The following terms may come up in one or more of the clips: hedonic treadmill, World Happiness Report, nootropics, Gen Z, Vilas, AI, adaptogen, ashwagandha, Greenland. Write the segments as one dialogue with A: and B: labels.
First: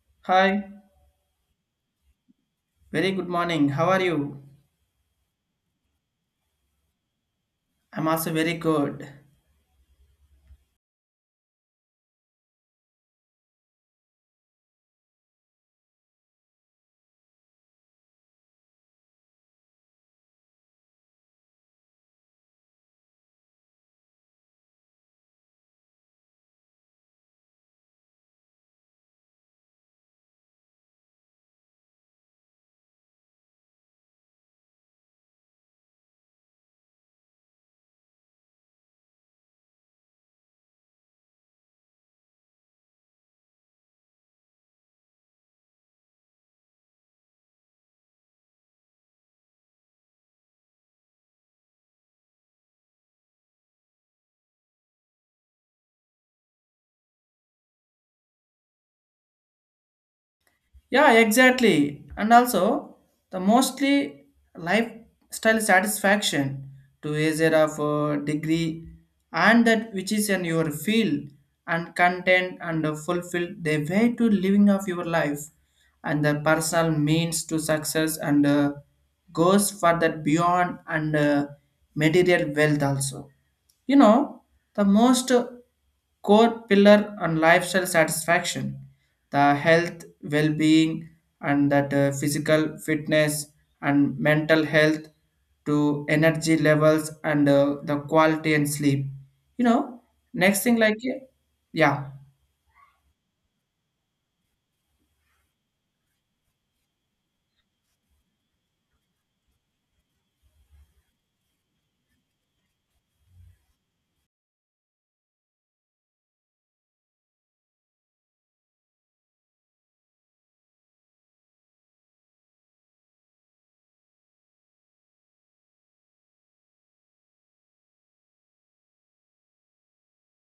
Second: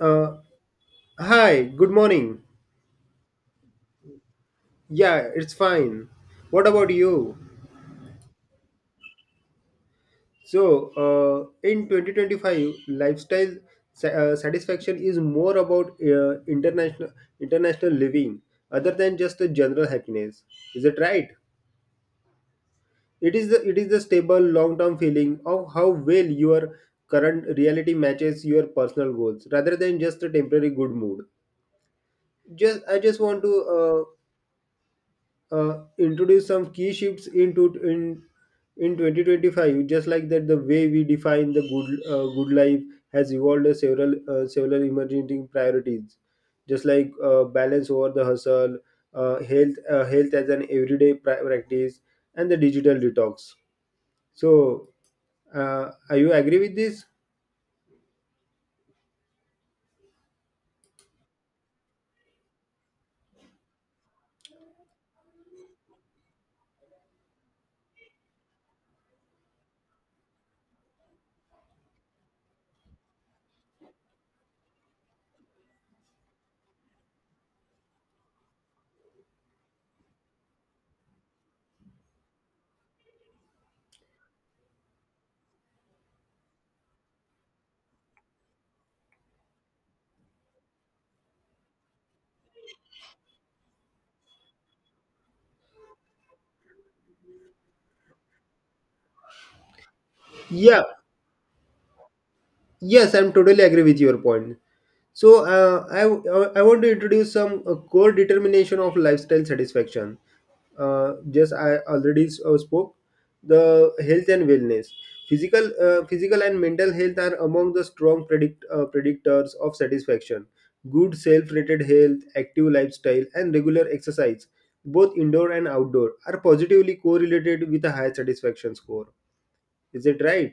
A: Uh,
B: Hi,
A: Hi, good morning.
B: very good morning. How are you?
A: Yeah, it's fine. What about you?
B: I'm also very good.
A: So, in 2025, lifestyle satisfaction is more about international living other than just the general happiness. Is it right? It is the stable long-term feeling of how well your current reality matches your personal goals rather than just a temporary good mood. Just I just want to introduce some key shifts into in 2025, just like that the way we define the good good life has evolved as several emerging priorities, just like balance over the hustle, health health as an everyday practice, and the digital detox. So are you agree with this?
B: Yeah, exactly. And also, the mostly lifestyle satisfaction to either of a degree, and that which is in your field and content and fulfill the way to living of your life, and the personal means to success and goes further beyond and material wealth also, you know. The most core pillar on lifestyle satisfaction, the health, well-being, and that physical fitness and mental health to energy levels, and the quality and sleep. You know, next thing
A: Yeah.
B: like. Yeah.
A: Yes, I'm totally agree with your point. So I want to introduce some core determination of lifestyle satisfaction. Just I already spoke the health and wellness. Physical and mental health are among the strong predictors of satisfaction. Good self-rated health, active lifestyle, and regular exercise, both indoor and outdoor, are positively correlated with a high satisfaction score. Is it right?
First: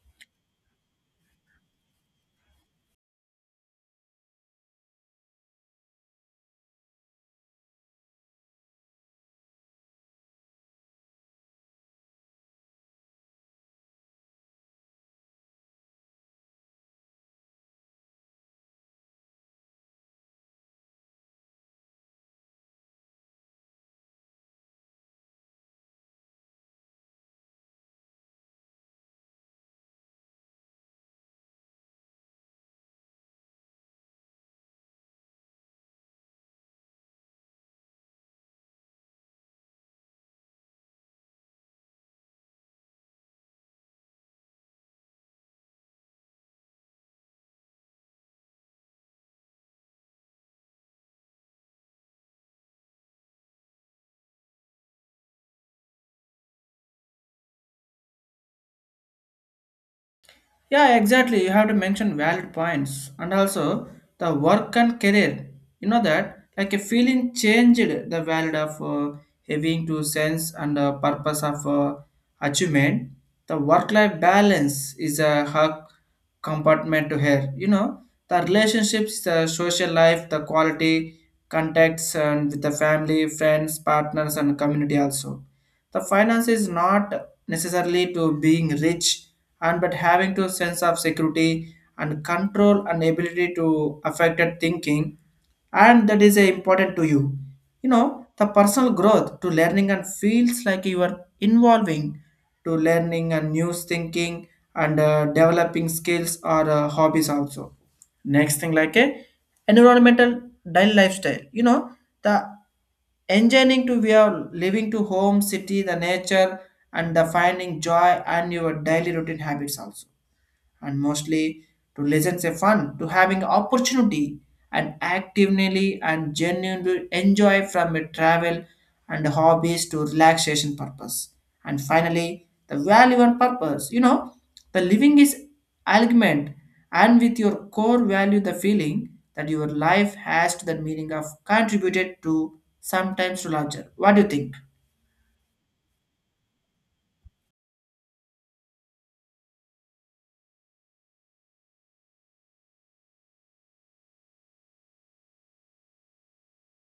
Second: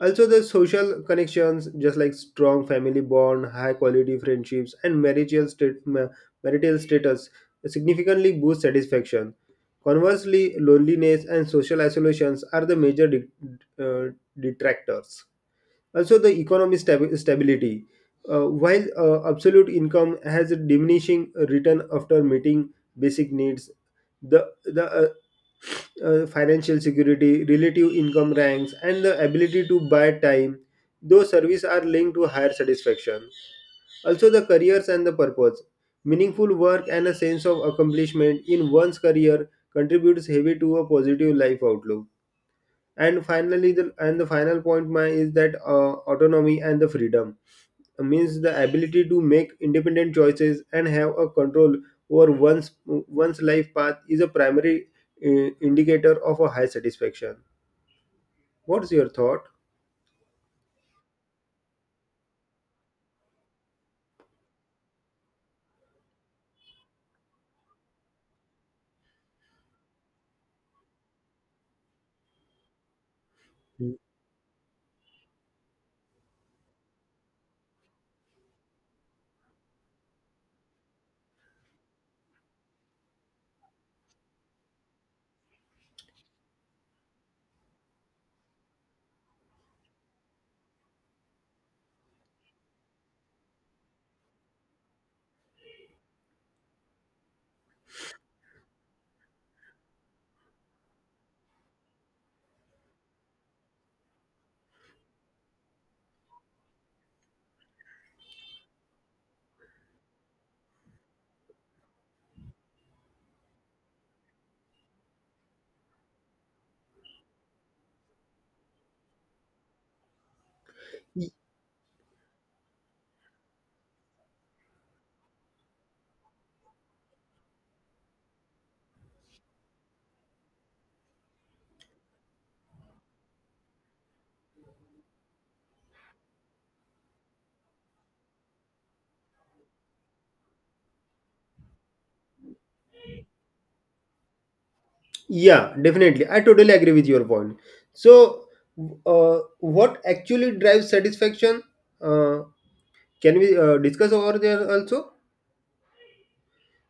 A: Also, there's social connections, just like strong family bond, high quality friendships, and marital status significantly boost satisfaction. Conversely, loneliness and social isolations are the major uh, detractors. Also, the economic stability. While absolute income has a diminishing return after meeting basic needs, the financial security, relative income ranks, and the ability to buy time. Those services are linked to higher satisfaction. Also, the careers and the purpose. Meaningful work and a sense of accomplishment in one's career contributes heavy to a positive life outlook. And finally, the final point my is that autonomy and the freedom means the ability to make independent choices and have a control over one's life path is a primary indicator of a high satisfaction. What's your thought?
B: Yeah, exactly. You have to mention valid points, and also the work and career. You know that, like a feeling changed the value of having to sense and purpose of achievement. The
A: Y-
B: work-life balance is a hug compartment to her. You know the relationships, the social life, the quality contacts, and with the family, friends, partners, and community. Also the finance is not necessarily to being rich, and but having to sense of security and control and ability to affected thinking, and that is important to you. You know, the personal growth to learning and feels like you are involving to learning and new thinking, and developing skills or hobbies also. Next thing like a environmental dial lifestyle, you know, the enjoying to we are living to home city the nature, and the finding joy and your daily routine habits also. And mostly to lessons a fun to having opportunity and actively and genuinely enjoy from a travel and hobbies to relaxation purpose. And finally the value and purpose, you know, the living is alignment, and with your core value the feeling that your life has to the meaning of contributed to sometimes to larger. What do you think?
A: yeah, definitely. I totally agree with your point. So what actually drives satisfaction? uh, can we discuss over there also?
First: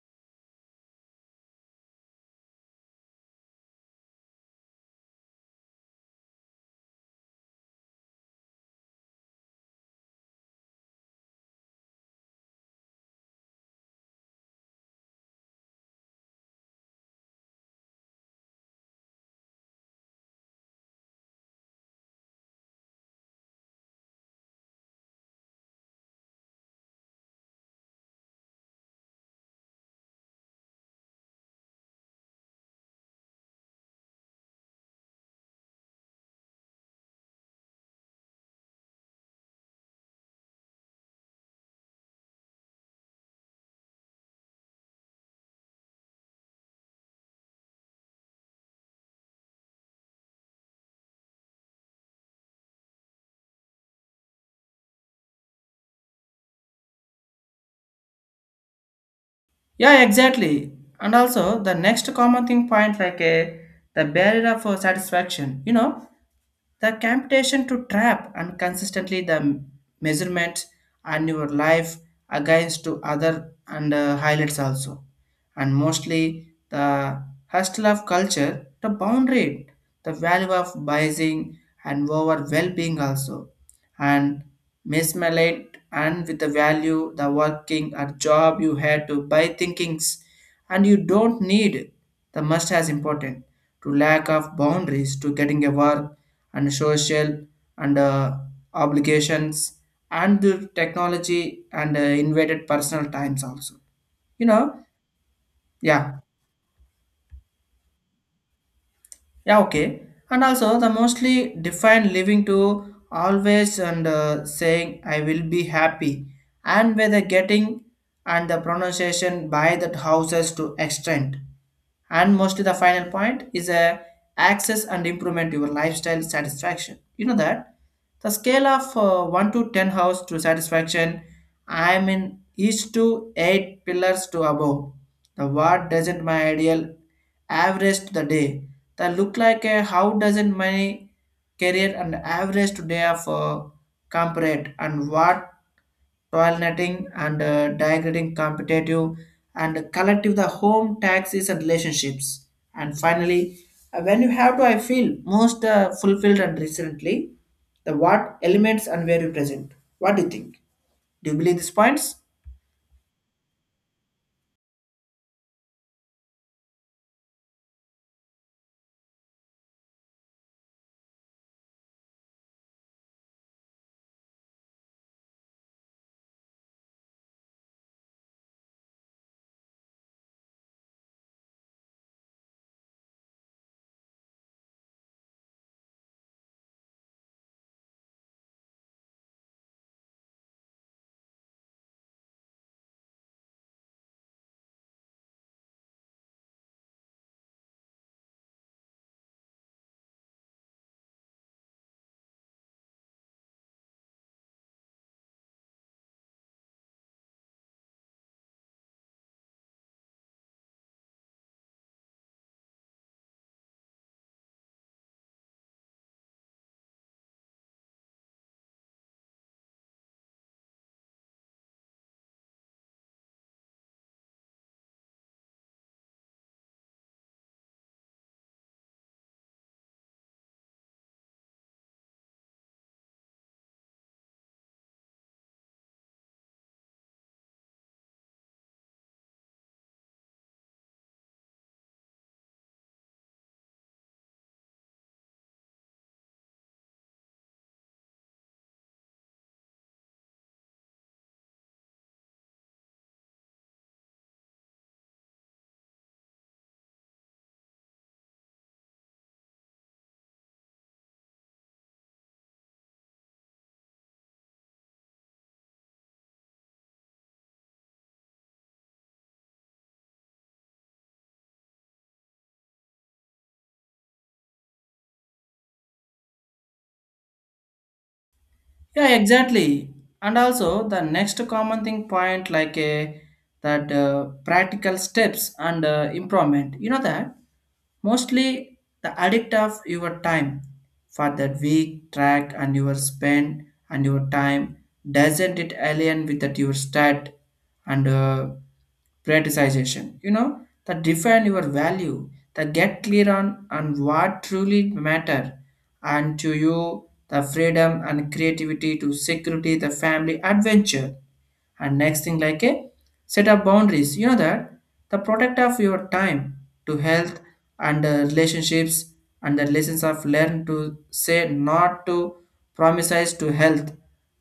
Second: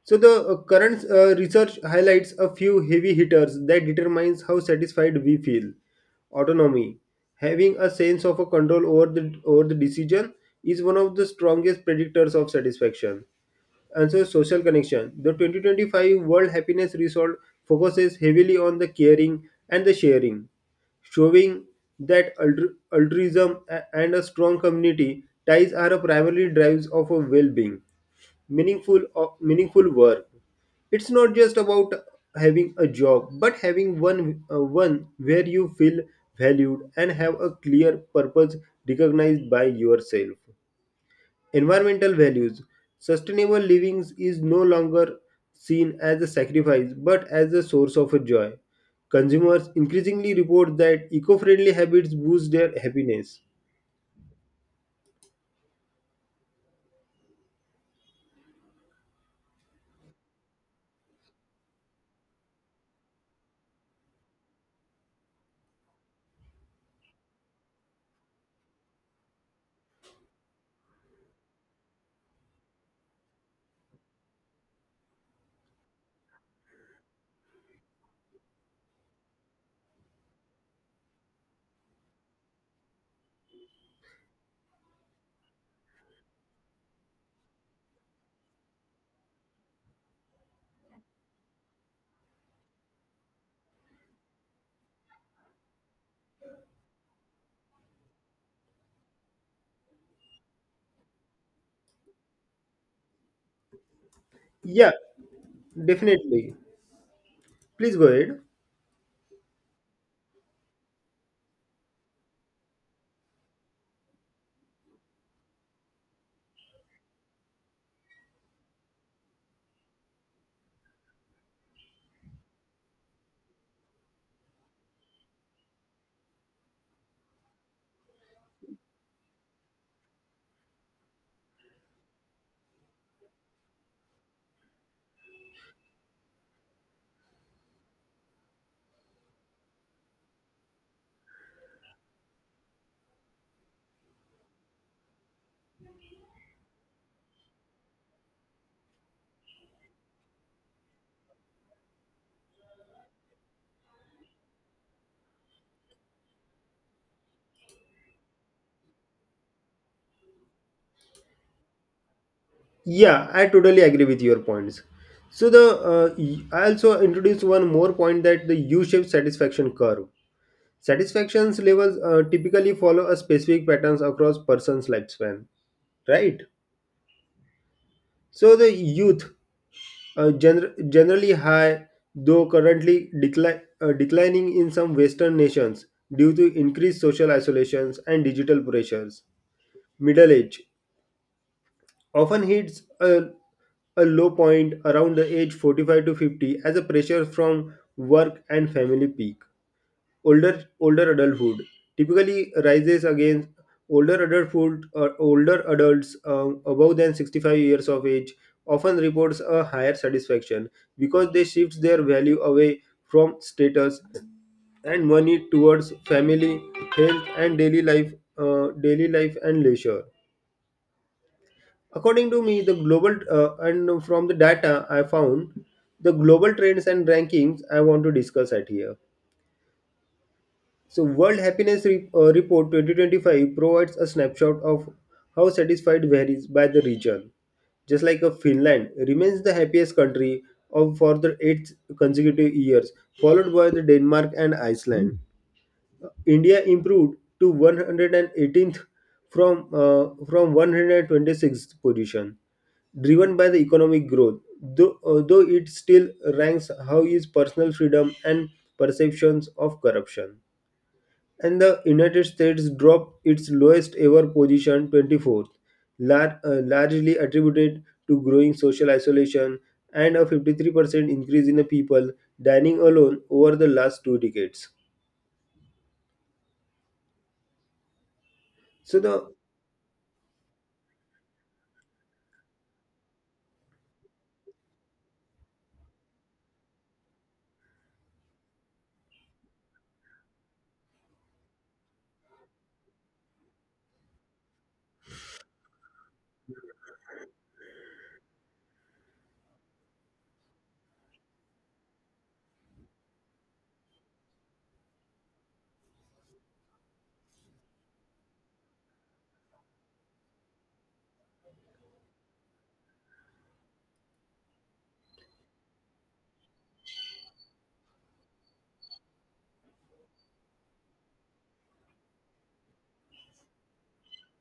A: So the current research highlights a few heavy hitters that determines how satisfied we feel. Autonomy, having a sense of a control over the decision, is one of the strongest predictors of satisfaction. And so social connection, the 2025 world happiness result focuses heavily on the caring and the sharing, showing that altruism and a strong community ties are a primary drives of a well-being. Meaningful work. It's not just about having a job, but having one where you feel valued and have a clear purpose recognized by yourself. Environmental values. Sustainable living is no longer seen as a sacrifice but as a source of joy. Consumers increasingly report that eco-friendly habits boost their happiness.
B: Yeah, exactly. And also the next common thing point like a the barrier of satisfaction. You know, the temptation to trap and consistently the measurement and your life against to other, and highlights also. And mostly the hustle of culture the boundary, the value of biasing and over well-being also. And mesmelate and with the value the working or job, you had to buy thinkings and you don't need the must as important to lack of boundaries to getting a work, and social and obligations and the technology and invaded personal times also, you know.
A: Yeah,
B: Yeah.
A: definitely. Please go ahead.
B: Yeah, okay. And also, the mostly defined living to always and saying, I will be happy. And whether getting and the pronunciation by that houses to extent. And mostly the final point is a access and improvement your lifestyle satisfaction. You know that? The scale of 1 to 10 house to satisfaction, I am in each to 8 pillars to above. The what doesn't my ideal averaged the day. That look like a how doesn't my career and average today of comparate and what toileting and degrading competitive and collective the home taxes and relationships. And finally, when you have to, I feel most fulfilled and recently the what elements and where you present. What do you think? Do you believe these points?
A: Yeah, I totally agree with your points. So the I also introduced one more point, that the U-shaped satisfaction curve. Satisfaction levels typically follow a specific patterns across person's lifespan, right? So the youth generally high, though currently decline declining in some Western nations due to increased social isolations and digital pressures. Middle age often hits a low point around the age 45 to 50 as a pressure from work and family peak. Older adulthood typically rises against older adulthood, or older adults above than 65 years of age, often reports a higher satisfaction because they shift their value away from status and money towards family, health, and daily life and leisure. According to me, the global and from the data I found, the global trends and rankings I want to discuss at here. So, World Happiness Report 2025 provides a snapshot of how satisfied varies by the region. Just like a Finland remains the happiest country of for the eighth consecutive years, followed by the Denmark and Iceland. India improved to 118th from 126th position, driven by the economic growth. Though it still ranks how is personal freedom and perceptions of corruption. And the United States dropped its lowest ever position, 24th, largely attributed to growing social isolation and a 53% increase in the people dining alone over the last two decades. So
B: Yeah,
A: the
B: exactly. And also the next common thing point like a that practical steps and improvement. You know that, mostly the addict of your time for that week, track and your spend and your time doesn't it alien with that your stat, and prioritization, you know that, define your value that get clear on what truly matter and to you, the freedom and creativity to security the family adventure. And next thing like a set up boundaries, you know that the product of your time to health and relationships and the lessons of learn to say not to promises to health,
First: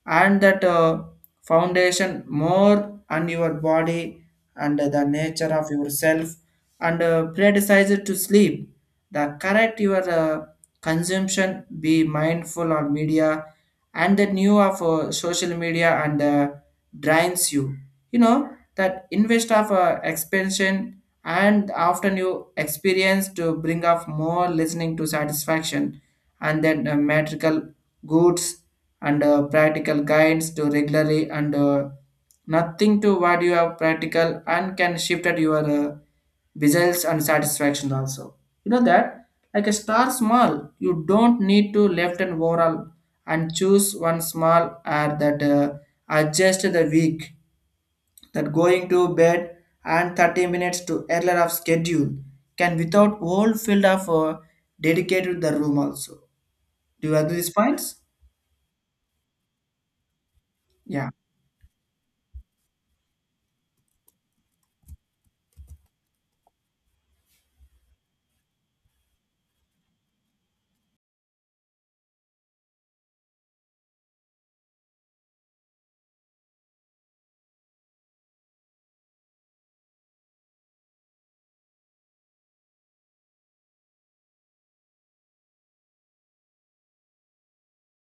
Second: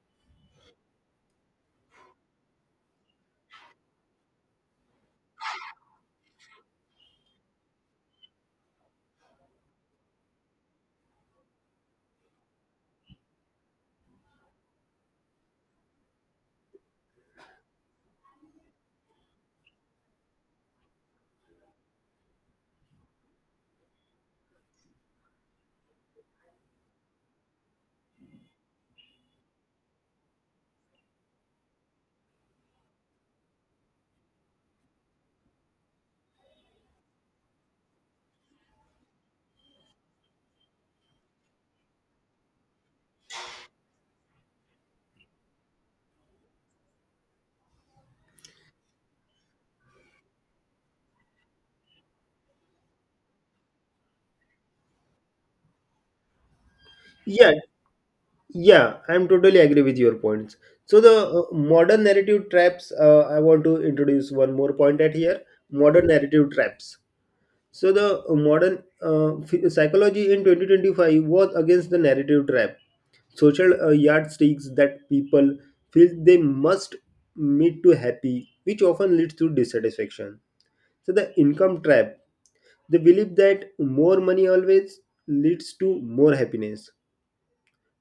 B: and that foundation more on your body and the nature of yourself and prioritize it to sleep, the correct your consumption, be mindful on media and the new of social media and drains you. You know that, invest of expansion and often you experience to bring up more listening to satisfaction, and then material goods and practical guides to regularly and nothing to what you have practical and can shift at your results and satisfaction also. You know that, like a star small, you don't need to left and overall, and choose one small or that adjust the week that going to bed and 30 minutes to earlier of schedule can without whole field of dedicated the room also. Do you agree these
A: yeah,
B: points?
A: yeah, I'm totally agree with your points. So
B: Yeah.
A: the modern narrative traps. I want to introduce one more point at here. Modern narrative traps. So the psychology in 2025 was against the narrative trap. Social yardsticks that people feel they must meet to happy, which often leads to dissatisfaction. So the income trap. They believe that more money always leads to more happiness,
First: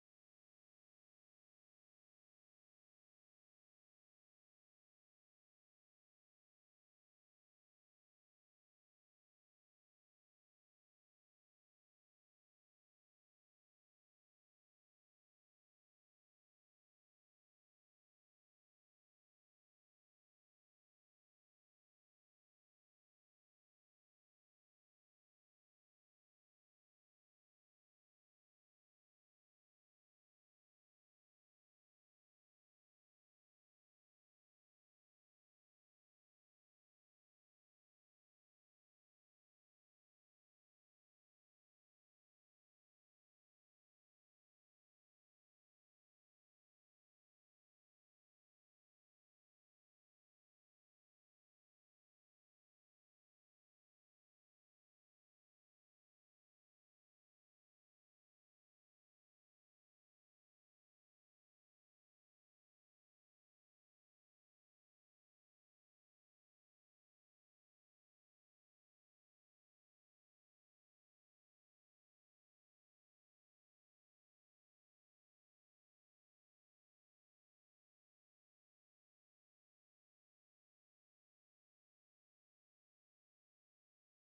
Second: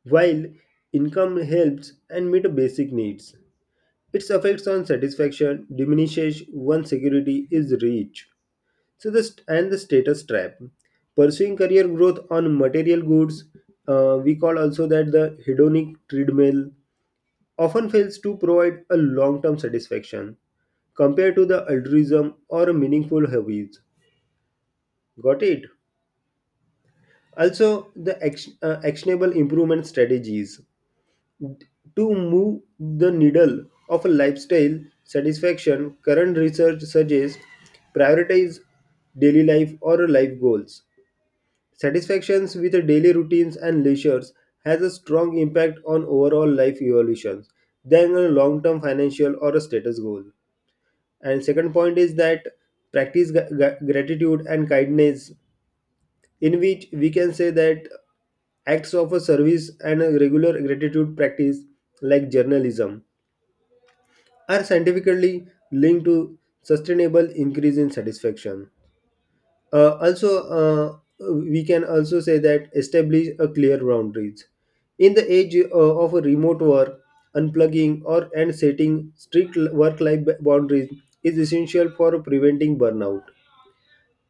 A: while income helps and meet basic needs, its effects on satisfaction diminishes once security is reached. So this and the status trap. Pursuing career growth on material goods, we call also that the hedonic treadmill, often fails to provide a long-term satisfaction compared to the altruism or meaningful hobbies. Got it? Also, the actionable improvement strategies. To move the needle of a lifestyle satisfaction, current research suggests prioritize daily life or life goals. Satisfactions with daily routines and leisures has a strong impact on overall life evolutions than a long-term financial or a status goal. And second point is that practice gratitude and kindness, in which we can say that acts of a service and a regular gratitude practice like journalism are scientifically linked to sustainable increase in satisfaction. Also, uh, we can also say that establish a clear boundaries. In the age of a remote work, unplugging or and setting strict work-life boundaries is essential for preventing burnout.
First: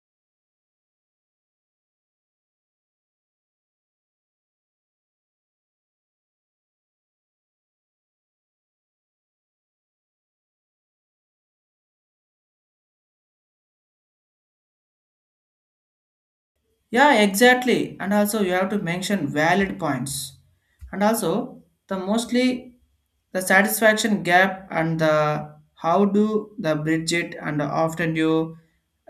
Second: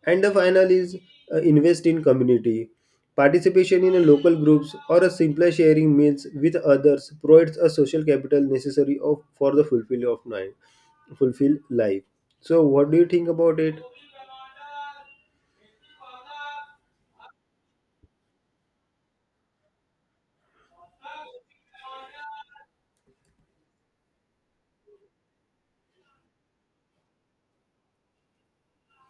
A: And the final is invest in community. Participation in a local groups or a simpler sharing meals with others provides a social capital necessary for the fulfill of life, fulfill life. So, what do you think about it?
B: Yeah, exactly. And also you have to mention valid points. And also the mostly the satisfaction gap and the how do the bridge it, and often you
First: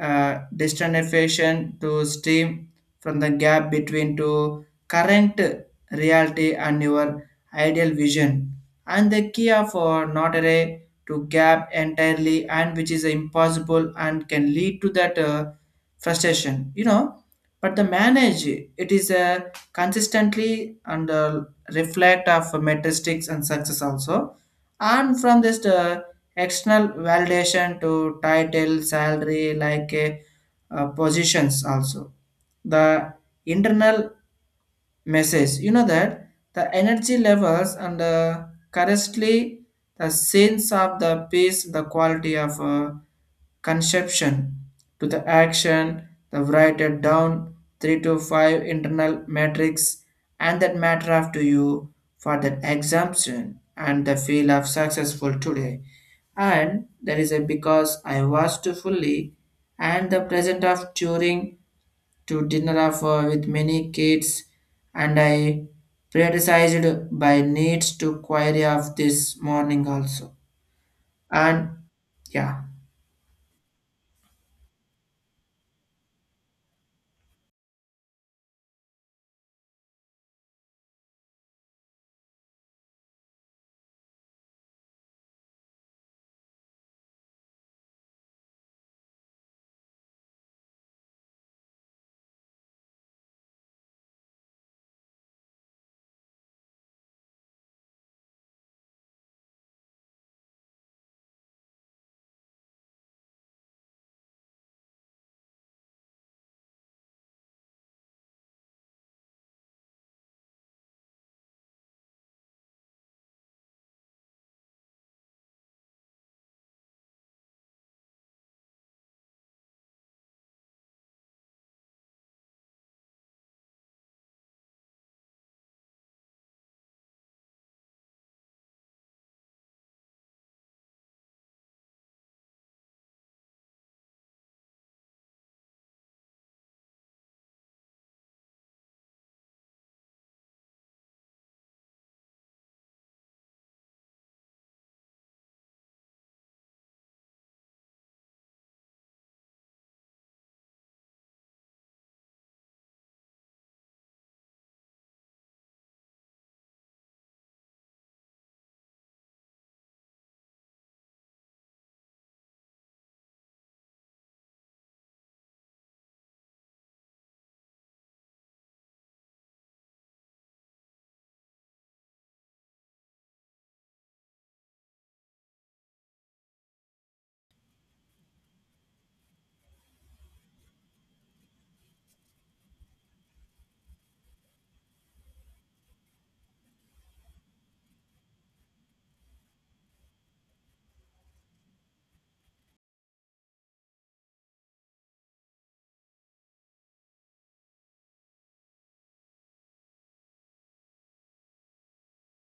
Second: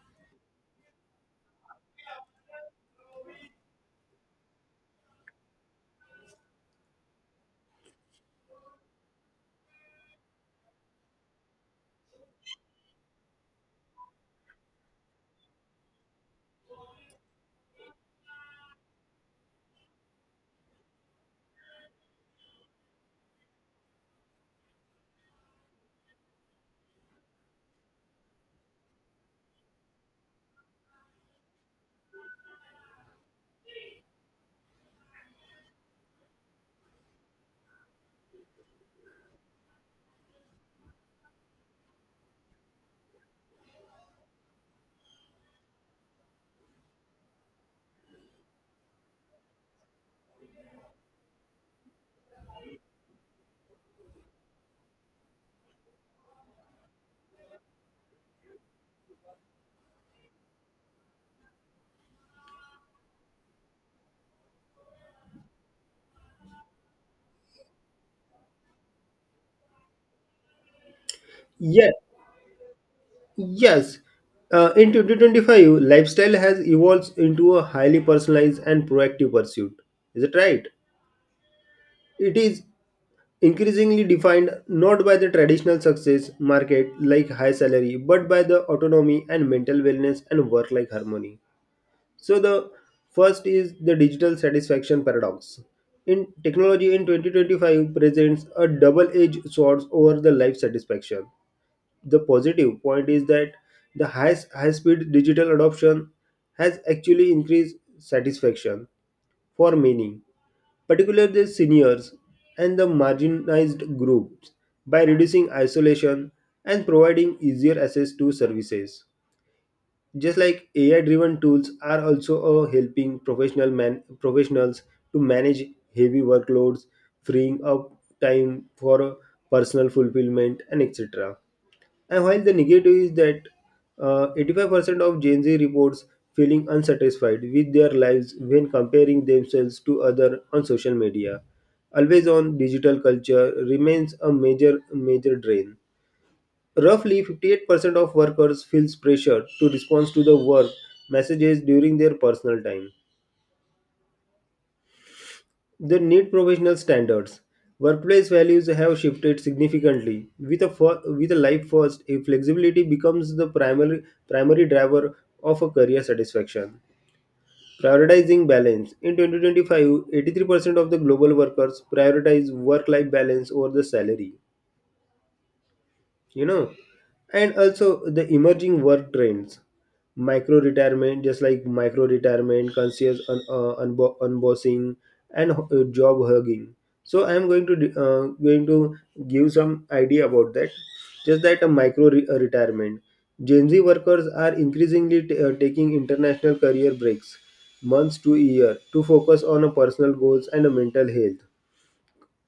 B: destination to stream from the gap between to current reality and your ideal vision, and the key of not array to gap entirely, and which is impossible and can lead to that frustration, you know. But the manage it is a consistently and reflect of metrics and success also. And from this external validation to title salary, like positions also. The internal message, you know that, the energy levels and currently the sense of the pace, the quality of conception to the action, the write it down three to five internal metrics and that matter of to you for that exemption and the feel of successful today, and that is a because I was to fully, and the present of turing to dinner of, with many kids, and I prioritized by needs to query of this morning also. And
A: Yeah,
B: yeah.
A: yes. In 2025, lifestyle has evolved into a highly personalized and proactive pursuit. Is it right? It is increasingly defined not by the traditional success market like high salary but by the autonomy and mental wellness and work life harmony. So the first is the digital satisfaction paradox in technology in 2025 presents a double edged sword over the life satisfaction. The positive point is that the high speed digital adoption has actually increased satisfaction for many, particularly the seniors and the marginalized groups, by reducing isolation and providing easier access to services. Just like AI driven tools are also professionals to manage heavy workloads, freeing up time for personal fulfillment and etc. And while the negative is that 85% of Gen Z reports feeling unsatisfied with their lives when comparing themselves to others on social media. Always on digital culture remains a major drain. Roughly 58% of workers feels pressure to respond to the work messages during their personal time. They need professional standards. Workplace values have shifted significantly. With a life first, a flexibility becomes the primary driver of a career satisfaction. Prioritizing balance. In 2025, 83% of the global workers prioritize work life balance over the salary, you know. And also the emerging work trends, micro retirement, just like micro retirement, conscious unbossing, and job hugging. So I am going to going to give some idea about that. Just that a micro retirement, gen z workers are increasingly taking international career breaks, months to year, to focus on a personal goals and a mental health.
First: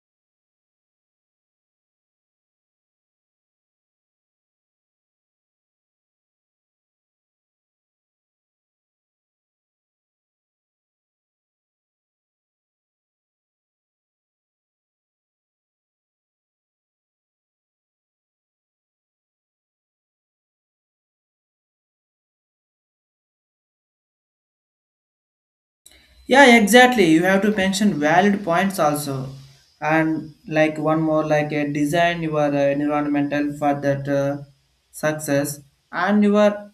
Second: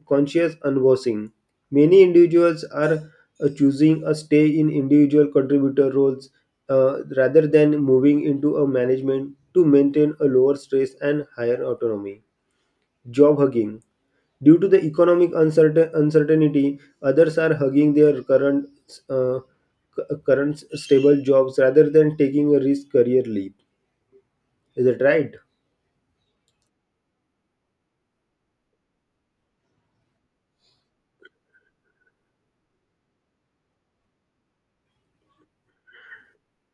A: Conscious unbossing. Many individuals are choosing a stay in individual contributor roles rather than moving into a management to maintain a lower stress and higher autonomy. Job hugging. Due to the economic uncertainty, others are hugging their current uh, current stable jobs rather than taking a risk career leap. Is that right?
B: Yeah, exactly. You have to mention valid points also. And like one more, like design your environmental for that success, and your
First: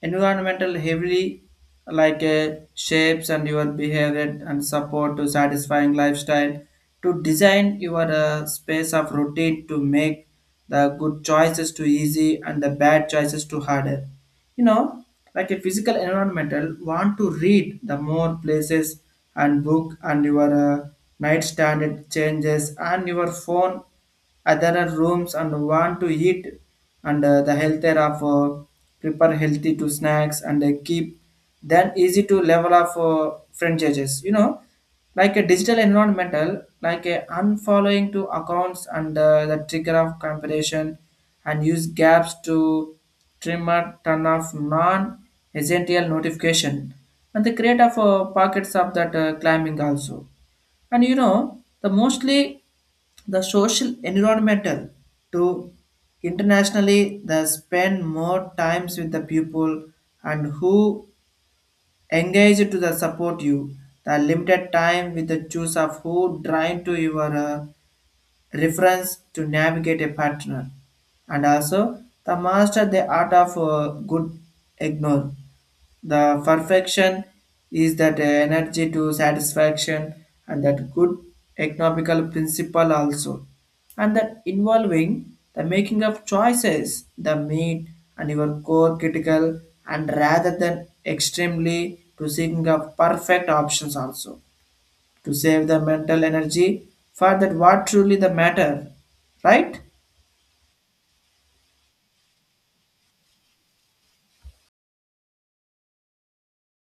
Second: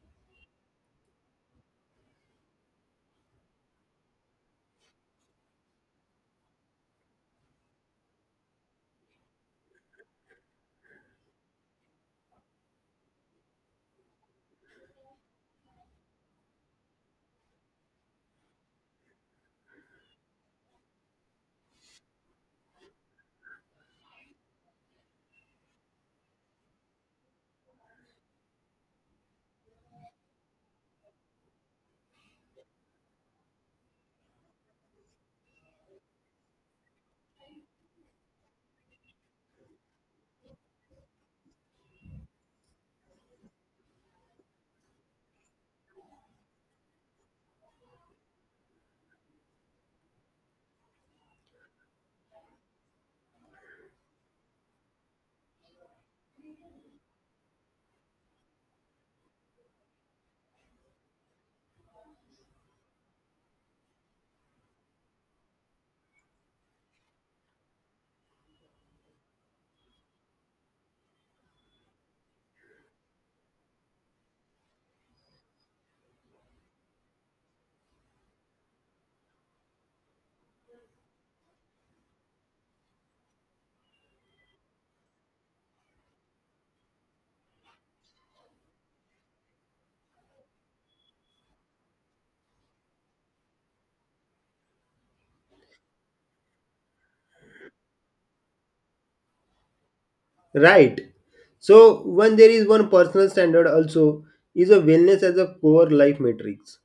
B: environmental heavily, like shapes and your behavior and support to satisfying lifestyle, to design your space of routine to make the good choices to easy and the bad choices to harder, you know, like a physical environmental, want to read the more places and book and your nightstand it changes and your phone other rooms, and want to eat and the healthier of prepare healthy to snacks and keep then easy to level of franchises, you know, like a digital environmental, like a unfollowing to accounts and the trigger of comparison, and use gaps to trim or turn off non-essential notification and the create of pockets of that climbing also. And you know, the mostly the social environmental to internationally they spend more times with the pupil and who engage to the support you. The limited time with the choice of who drawn to your reference to navigate a partner. And also the master the art of good ignore the perfection is that energy to satisfaction, and that good economical principle also. And that involving the making of choices, the meat and your core critical, and rather than extremely to seeking of perfect options also, to save the mental energy for that what truly the matter, right?
A: Right. So when there is one personal standard also is a wellness as a core life matrix.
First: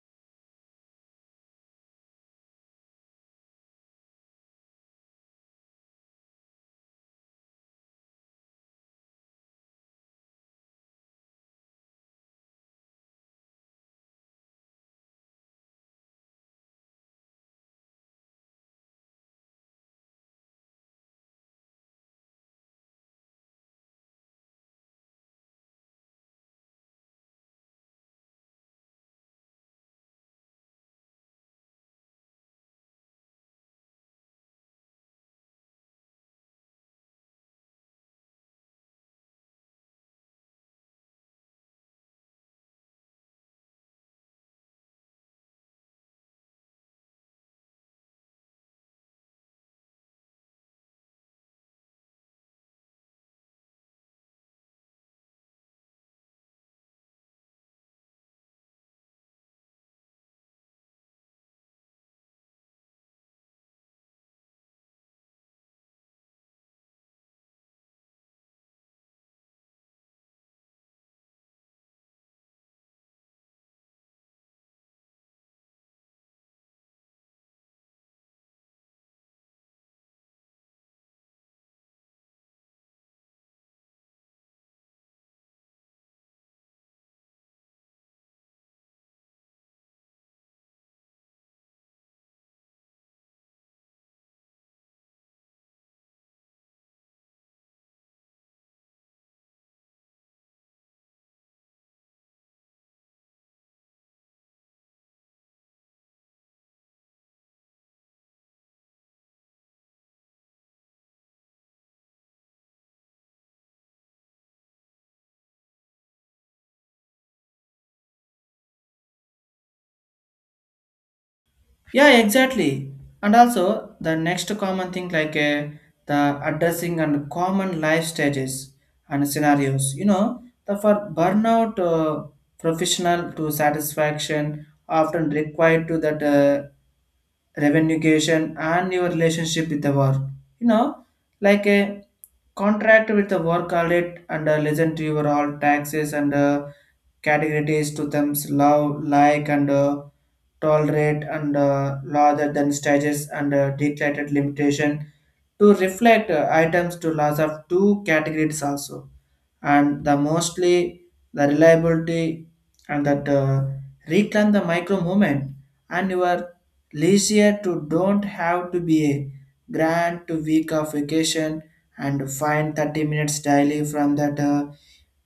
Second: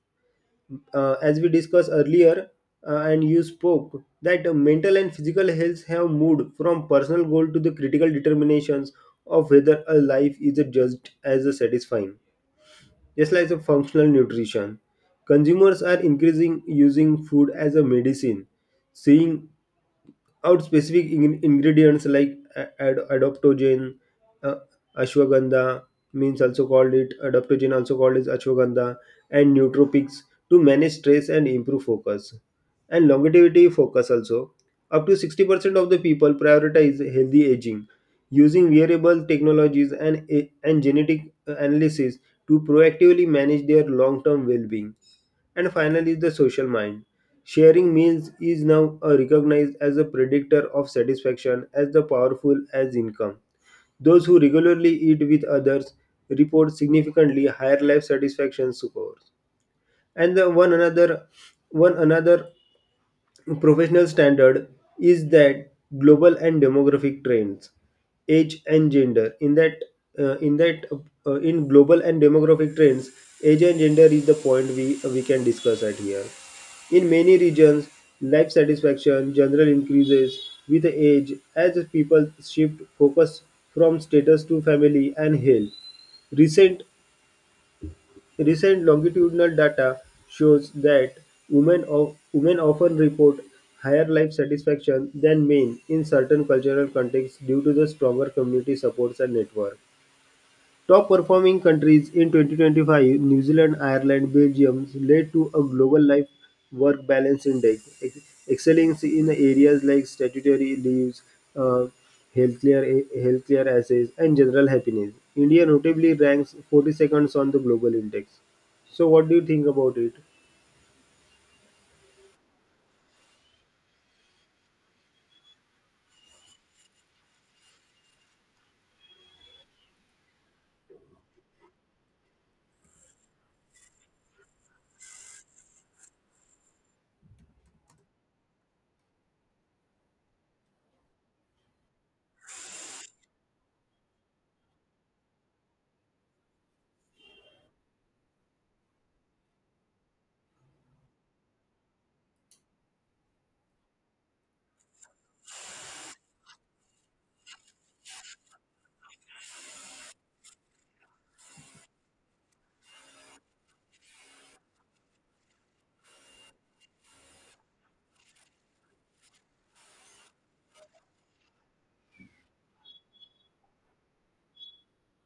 A: As we discussed earlier, and you spoke that mental and physical health have moved from personal goal to the critical determinations of whether a life is judged as a satisfying, just like the functional nutrition. Consumers are increasing using food as a medicine, seeing out specific ingredients like adaptogen, uh, ashwagandha means also called it adaptogen also called is ashwagandha and nootropics to manage stress and improve focus and longevity focus also. Up to 60% of the people prioritize healthy aging using wearable technologies and genetic analysis to proactively manage their long-term well-being. And finally, the social mind. Sharing means is now recognized as a predictor of satisfaction as the powerful as income. Those who regularly eat with others report significantly higher life satisfaction scores. And the one another professional standard is that global and demographic trends age and gender uh, in that in global and demographic trends age and gender is the point we can discuss at here. In many regions life satisfaction generally increases with age as people shift focus from status to family and health. Recent Recent longitudinal data shows that women often report higher life satisfaction than men in certain cultural contexts due to the stronger community supports and network. Top performing countries in 2025, New Zealand, Ireland, Belgium led to a global life work balance index, excelling in areas like statutory leaves, uh, healthcare, healthcare assets, and general happiness. India notably ranks 42nd on the global index. So, what do you think about it?
B: Yeah, exactly. And also the next common thing like the addressing and common life stages and scenarios. You know, the for burnout professional to satisfaction often required to that. Revenueation and your relationship with the work, you know, like a contract with the work audit and listen to your all taxes and categories to them love like, and tolerate and larger than stages and declared limitation to reflect items to loss of two categories also. And the mostly the reliability and that reclaim the micro movement and your Leisure to don't have to be a grand to week of vacation, and find 30 minutes daily from that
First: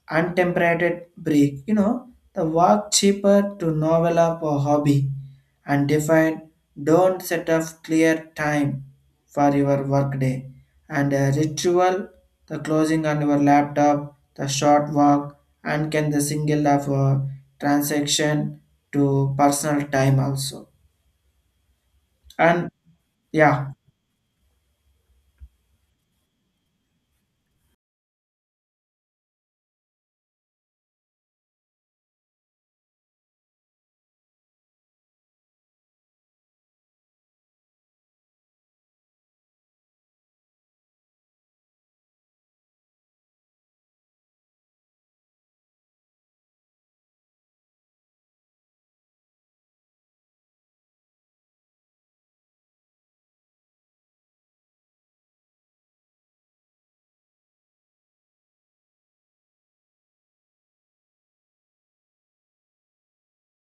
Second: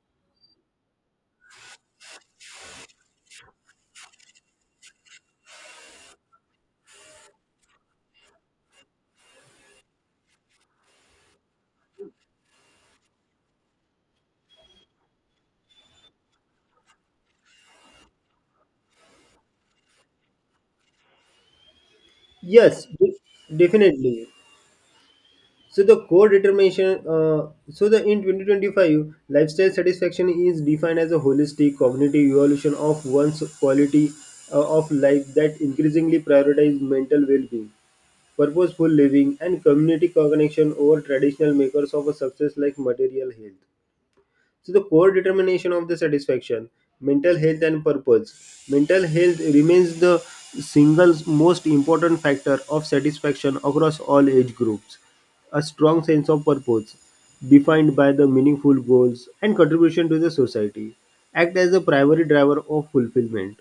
B: untemperated break. You know, the work cheaper to novel up a hobby and define don't set up clear time for your workday, and a ritual the closing on your laptop, the short walk and can the single of a transaction to personal time also. And
A: Yes,
B: yeah.
A: definitely. So the core determination, so the in 2025, lifestyle satisfaction is defined as a holistic cognitive evolution of one's quality of life that increasingly prioritizes mental well-being, purposeful living, and community connection over traditional makers of a success like material health. So the core determination of the satisfaction, mental health and purpose. Mental health remains the single most important factor of satisfaction across all age groups. A strong sense of purpose, defined by the meaningful goals and contribution to the society, act as the primary driver of fulfillment,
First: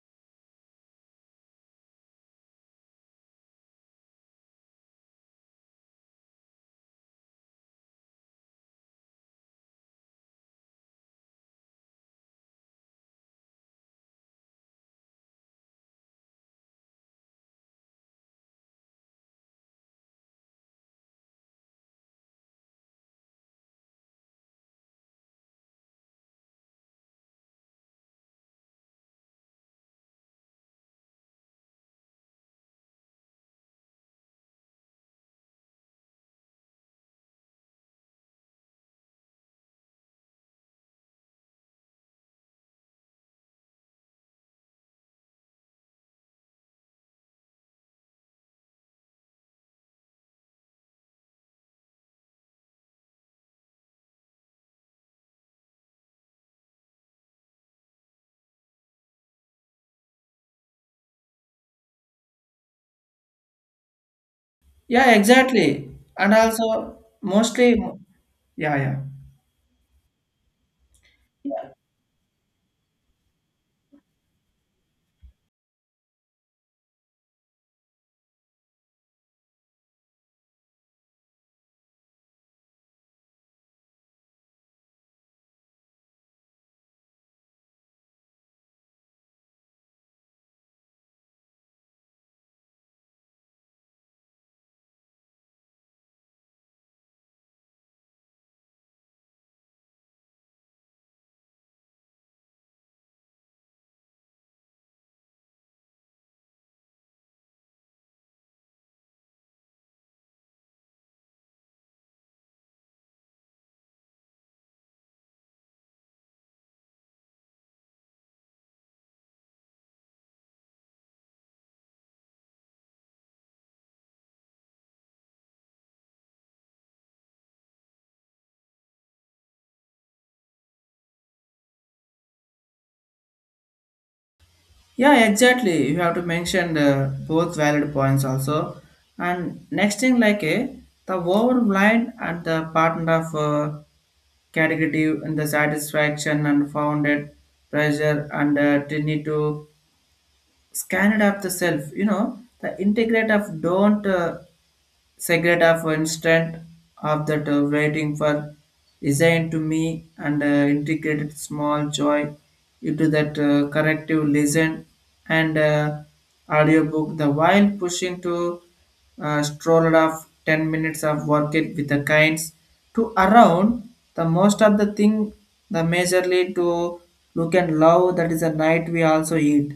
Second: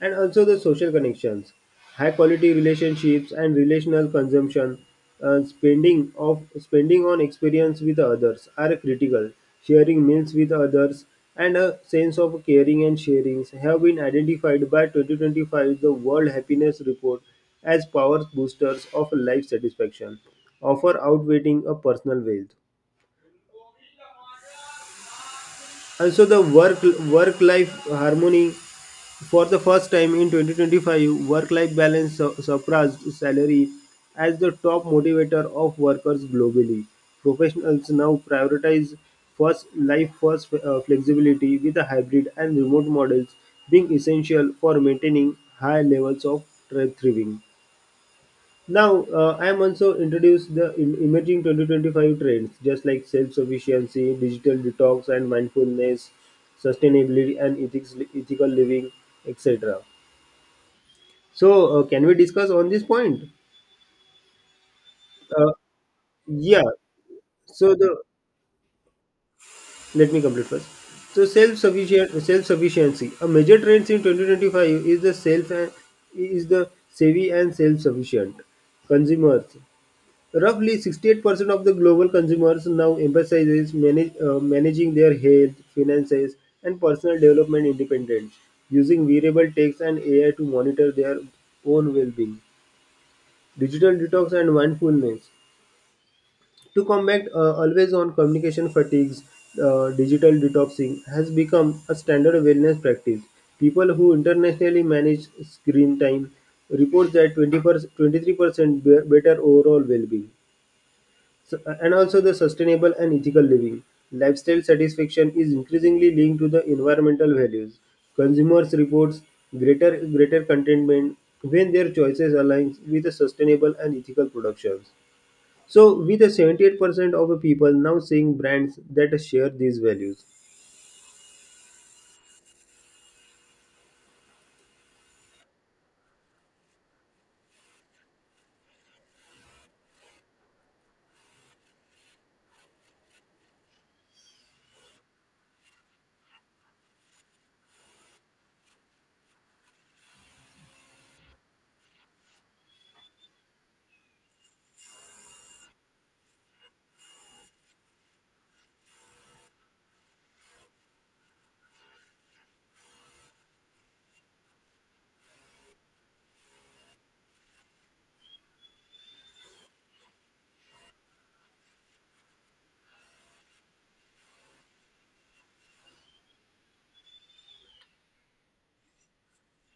A: and also the social connections, high quality relationships and relational consumption, spending on experience with others are critical. Sharing meals with others and a sense of caring and sharing have been identified by 2025 the World Happiness Report as power boosters of life satisfaction, offer outweighing a personal wealth. Also, the work life harmony, for the first time in 2025, work life balance surpassed salary as the top motivator of workers globally. Professionals now prioritize first life first flexibility with the hybrid and remote models being essential for maintaining high levels of thriving. Now, I am also introduced the emerging 2025 trends, just like self-sufficiency, digital detox, and mindfulness, sustainability, and ethics, ethical living, etc. So, can we discuss on this point?
B: Yeah,
A: Uh,
B: exactly. And
A: yeah.
B: also,
A: So
B: mostly,
A: the
B: yeah,
A: let me complete first. So
B: yeah.
A: self-sufficiency. A major trend in 2025 is the savvy and self-sufficient consumers. Roughly 68% of the global consumers now emphasizes managing their health, finances, and personal development independently, using wearable techs and AI to monitor their own well-being, digital detox, and mindfulness. To combat always-on communication fatigues, digital detoxing has become a standard wellness practice. People who internationally manage screen time report that 20 23% better overall well-being. So, and also the sustainable and ethical living. Lifestyle satisfaction is increasingly linked to the environmental values. Consumers reports greater contentment when their choices align with the sustainable and ethical productions. So, with the 78% of the people now seeing brands that share these values.
B: Yeah, exactly. You have to mention the both valid points also. And next thing, like the overblind and the partner of category and the satisfaction and founded pressure, and they need to scan it up the self. You know, the integrate of don't secret of instant of that waiting for designed to me, and integrated small joy into that corrective listen and audiobook the while pushing to stroll off 10 minutes of work it with the kinds to around, the most of the thing the majorly to look and love that is a night we also eat,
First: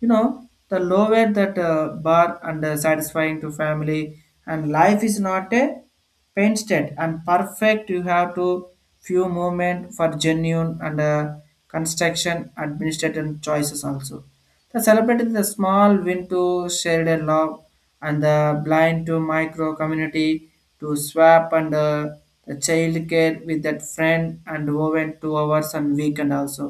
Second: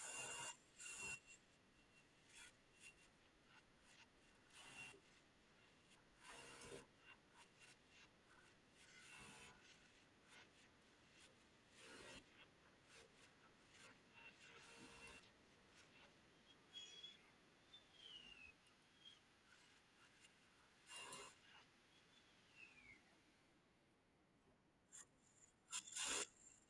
B: you know, the lower that bar and satisfying to family, and life is not a painted and perfect. You have to few moment for genuine and construction administrative choices also. The celebrated the small win to shared a love, and the blind to micro community to swap and the child care with that friend and woven 2 hours and weekend also.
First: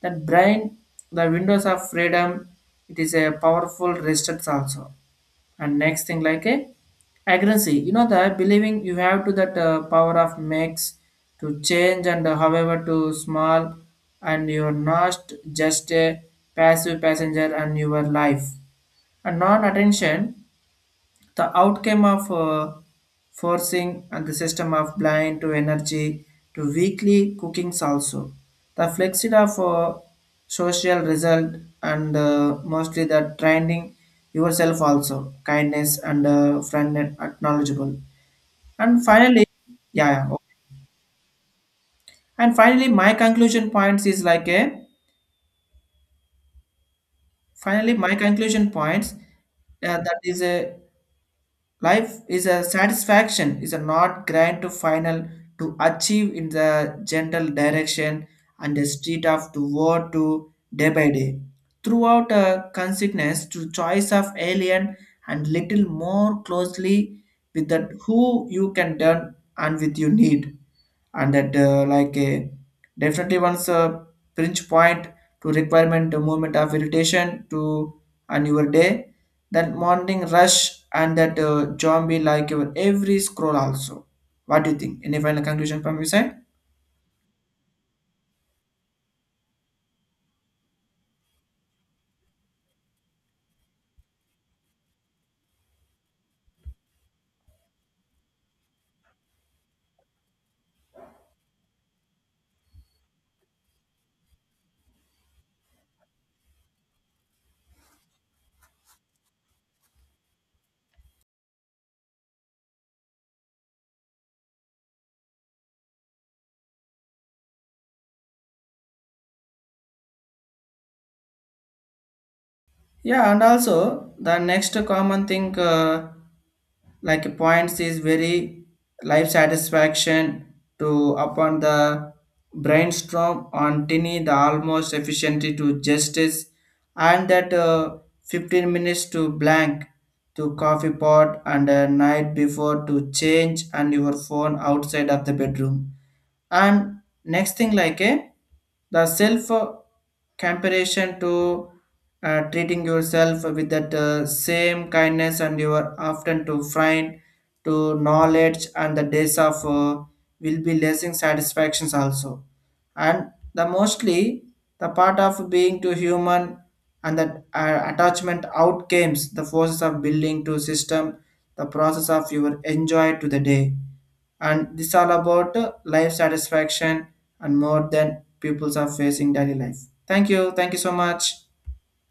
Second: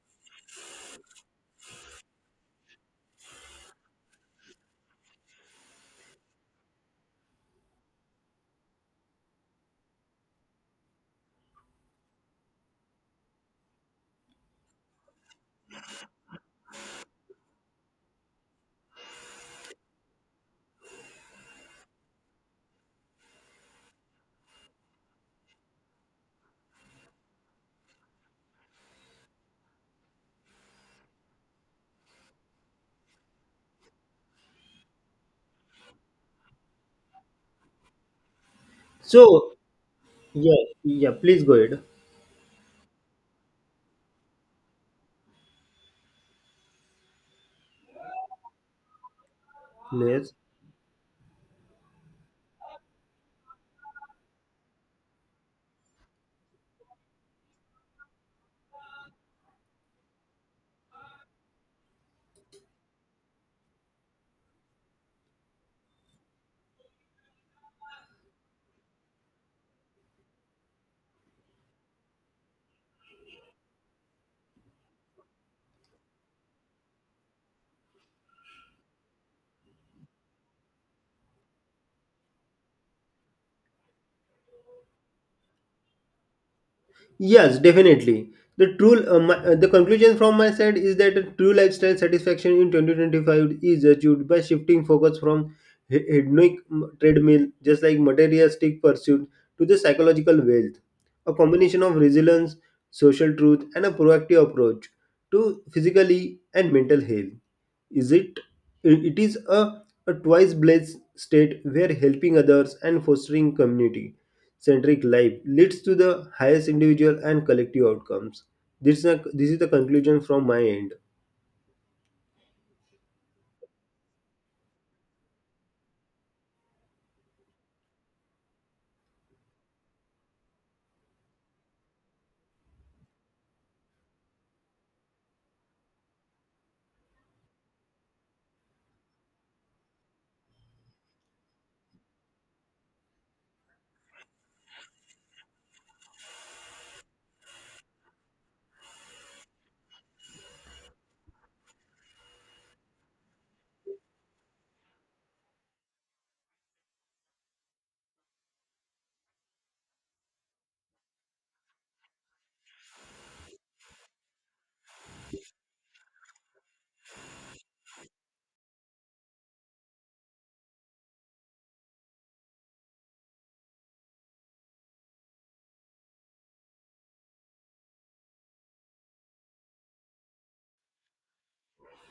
B: That brain, the windows of freedom, it is a powerful resistance also. And next thing like a agency, you know the believing you have to that power of makes to change and however to small, and you are not just a passive passenger and your life, and non-attention the outcome of forcing and the system of blind to energy to weekly cookings also. The flexid of social result, and mostly the training yourself also kindness and friend and acknowledgeable. And finally,
A: So,
B: yeah. Yeah, okay.
A: yeah, yeah, please go ahead.
B: And finally my conclusion points is like a, finally my conclusion points that
A: Yes.
B: is a, life is a satisfaction, is a not grind to final to achieve in the general direction and the street of to war to day by day. Throughout a consciousness to choice of alien and little more closely with that who you can turn and with you need, and that like a definitely once pinch point to requirement a moment of irritation to on your day, that morning rush and that zombie like your every scroll also. What do you think? Any final conclusion from your side?
A: Yes, definitely. The conclusion from my side is that a true lifestyle satisfaction in 2025 is achieved by shifting focus from hedonic treadmill, just like materialistic pursuit, to the psychological wealth, a combination of resilience, social truth, and a proactive approach to physically and mental health. Is it? It is a twice blessed state where helping others and fostering community centric life leads to the highest individual and collective outcomes. This is the conclusion from my end.
B: Yeah, and also the next common thing like points is very life satisfaction to upon the brainstorm on tiny the almost efficiency to justice, and that 15 minutes to blank to coffee pot and a night before to change and your phone outside of the bedroom. And next thing like a the self comparison to treating yourself with that same kindness, and you are often to find to knowledge and the days of will be lessing satisfactions also. And the mostly the part of being to human, and that attachment outcomes the forces of building to system, the process of your enjoy to the day. And this all about life satisfaction and more than peoples are facing daily life. Thank you. Thank you so much.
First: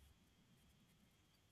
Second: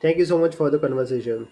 A: Thank you so much for the conversation.